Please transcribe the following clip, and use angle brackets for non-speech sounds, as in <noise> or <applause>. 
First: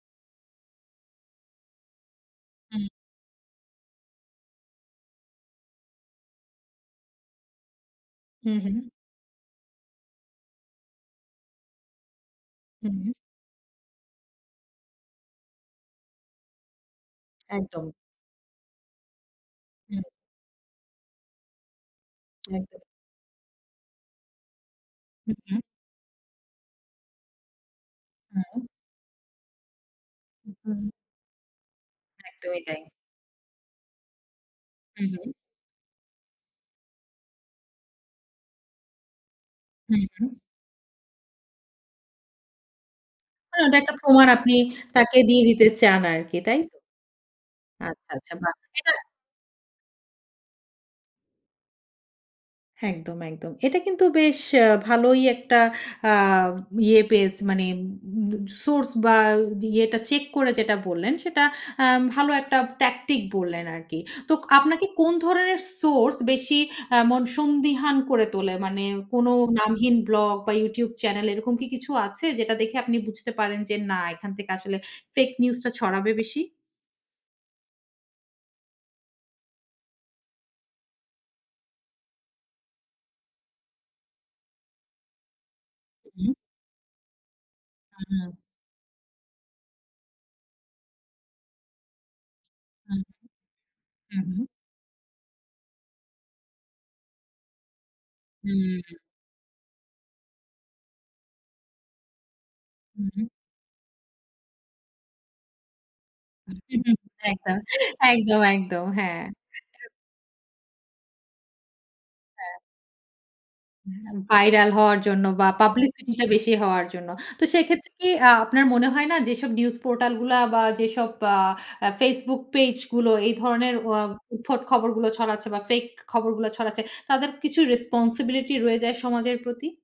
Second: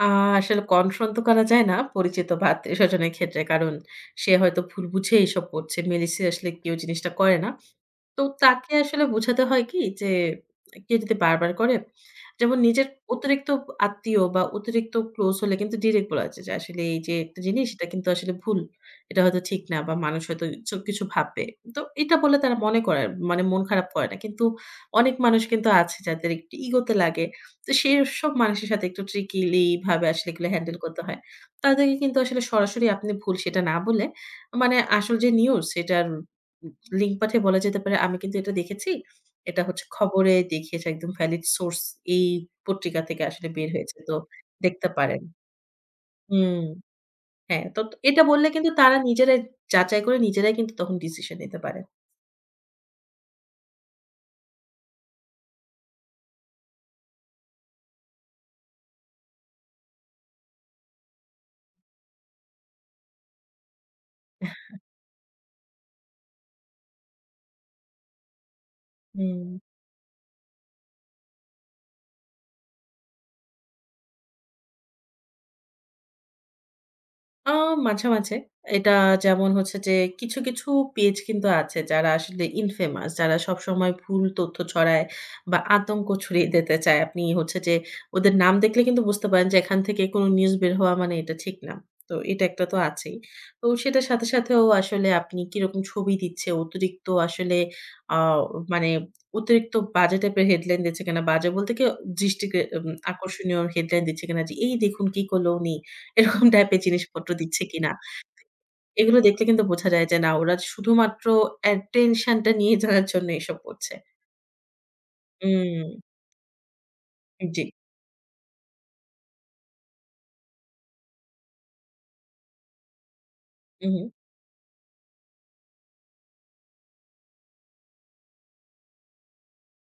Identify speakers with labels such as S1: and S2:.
S1: আ আসলে কনফ্রন্ট তো করা যায় না পরিচিত বা আত্মীয়
S2: হুম।
S1: স্বজনের ক্ষেত্রে। কারণ সে হয়তো ভুল বুঝে এসব করছে। মেইনলি সিরিয়াসলি কেউ জিনিসটা করে না। তো
S2: হুম,
S1: তাকে
S2: হুম।
S1: আসলে বুঝাতে হয় কি যে কেউ যদি বারবার করে যেমন নিজের
S2: হুম, হুম।
S1: অতিরিক্ত আত্মীয় বা অতিরিক্ত ক্লোজ হলে কিন্তু ডিরেক্ট বলা যায় যে আসলে এই যে একটা জিনিস
S2: একদম।
S1: এটা কিন্তু আসলে ভুল। এটা হয়তো ঠিক না বা
S2: হুম।
S1: মানুষ হয়তো এসব কিছু ভাববে। তো এটা বলে তারা মনে
S2: একদম।
S1: করে, মানে মন খারাপ করে না। কিন্তু অনেক
S2: হুম,
S1: মানুষ
S2: হুম।
S1: কিন্তু আছে যাদের একটু ইগো তে লাগে। তো সেই সব
S2: উহুম।
S1: মানুষের সাথে একটু ট্রিকিলি ভাবে আসলে এগুলো হ্যান্ডেল করতে হয়। তাদেরকে কিন্তু আসলে
S2: একদমই তাই।
S1: সরাসরি আপনি ভুল সেটা না বলে মানে
S2: হুম,
S1: আসল যে
S2: হুম।
S1: নিউজ সেটার লিঙ্ক পাঠিয়ে বলা যেতে পারে। আমি কিন্তু এটা দেখেছি। এটা হচ্ছে
S2: হুম,
S1: খবরে
S2: হুম।
S1: দেখিয়েছে একদম ভ্যালিড সোর্স এই পত্রিকা থেকে আসলে
S2: হ্যাঁ,
S1: বের
S2: এটা একটা
S1: হয়েছে। তো
S2: প্রমাণ আপনি
S1: দেখতে
S2: তাকে
S1: পারেন।
S2: দিয়ে দিতে চান আর কি তাই
S1: হুম,
S2: তো?
S1: হ্যাঁ তো
S2: আচ্ছা,
S1: এটা
S2: আচ্ছা,
S1: বললে
S2: বাহ!
S1: কিন্তু
S2: এটা।
S1: তারা নিজেরাই যাচাই করে নিজেরাই কিন্তু তখন ডিসিশন নিতে পারে।
S2: একদম, একদম। এটা কিন্তু বেশ ভালোই একটা আ ইয়ে পেজ মানে উম সোর্স বা ইয়েটা চেক করে যেটা বললেন সেটা আ ভালো একটা ট্যাকটিক বললেন আরকি। তো আপনাকে কোন ধরনের সোর্স বেশি আ এমন সন্দিহান করে তোলে মানে কোন
S1: হুম।
S2: নামহীন ব্লগ বা ইউটিউব চ্যানেল, এরকম কি কিছু আছে? যেটা দেখে আপনি বুঝতে পারেন যে না এখান থেকে আসলে ফেক নিউজটা ছড়াবে বেশি?
S1: ও মাঝে, মাঝে এটা যেমন হচ্ছে যে কিছু, কিছু পেজ কিন্তু আছে যারা আসলে ইনফেমাস যারা সবসময় ভুল তথ্য ছড়ায় বা আতঙ্ক
S2: উম।
S1: ছড়িয়ে দিতে চায়। আপনি হচ্ছে যে ওদের
S2: <unintelligible>
S1: নাম দেখলে কিন্তু বুঝতে পারেন যে এখান থেকে কোন নিউজ বের হওয়া মানে এটা ঠিক না। তো এটা একটা তো
S2: হুম।
S1: আছেই। তো সেটার সাথে
S2: উহুম।
S1: সাথেও আসলে আপনি কি রকম ছবি দিচ্ছে অতিরিক্ত আসলে আ
S2: হুম।
S1: মানে অতিরিক্ত বাজে টাইপের হেডলাইন দিচ্ছে কিনা? বাজে বলতে কি দৃষ্টি কে উম
S2: উহুম।
S1: আকর্ষণীয় হেডলাইন দিচ্ছে কিনা যে এই দেখুন কি করলো উনি এরকম টাইপের জিনিসপত্র
S2: একদম,
S1: দিচ্ছে কিনা।
S2: একদম, একদম
S1: এগুলো
S2: হ্যাঁ।
S1: দেখলে কিন্তু বোঝা যায় যে না ওরা শুধুমাত্র অ্যাটেনশন টা
S2: হ্যাঁ।
S1: নিয়ে যাওয়ার জন্য এসব করছে।
S2: হুম ভাইরাল হওয়ার জন্য বা
S1: উম।
S2: পাবলিসিটিটা বেশি হওয়ার জন্য। তো
S1: জি।
S2: সেক্ষেত্রে কি আ আপনার মনে হয় না যেসব নিউজ পোর্টালগুলা বা যেসব আ ফেসবুক পেজগুলো এই ধরনের আ
S1: উহুম।
S2: উদ্ভট খবরগুলো ছড়াচ্ছে বা ফেক খবরগুলা ছড়াচ্ছে তাদের কিছু রেসপনসিবিলিটি রয়ে যায় সমাজের প্রতি?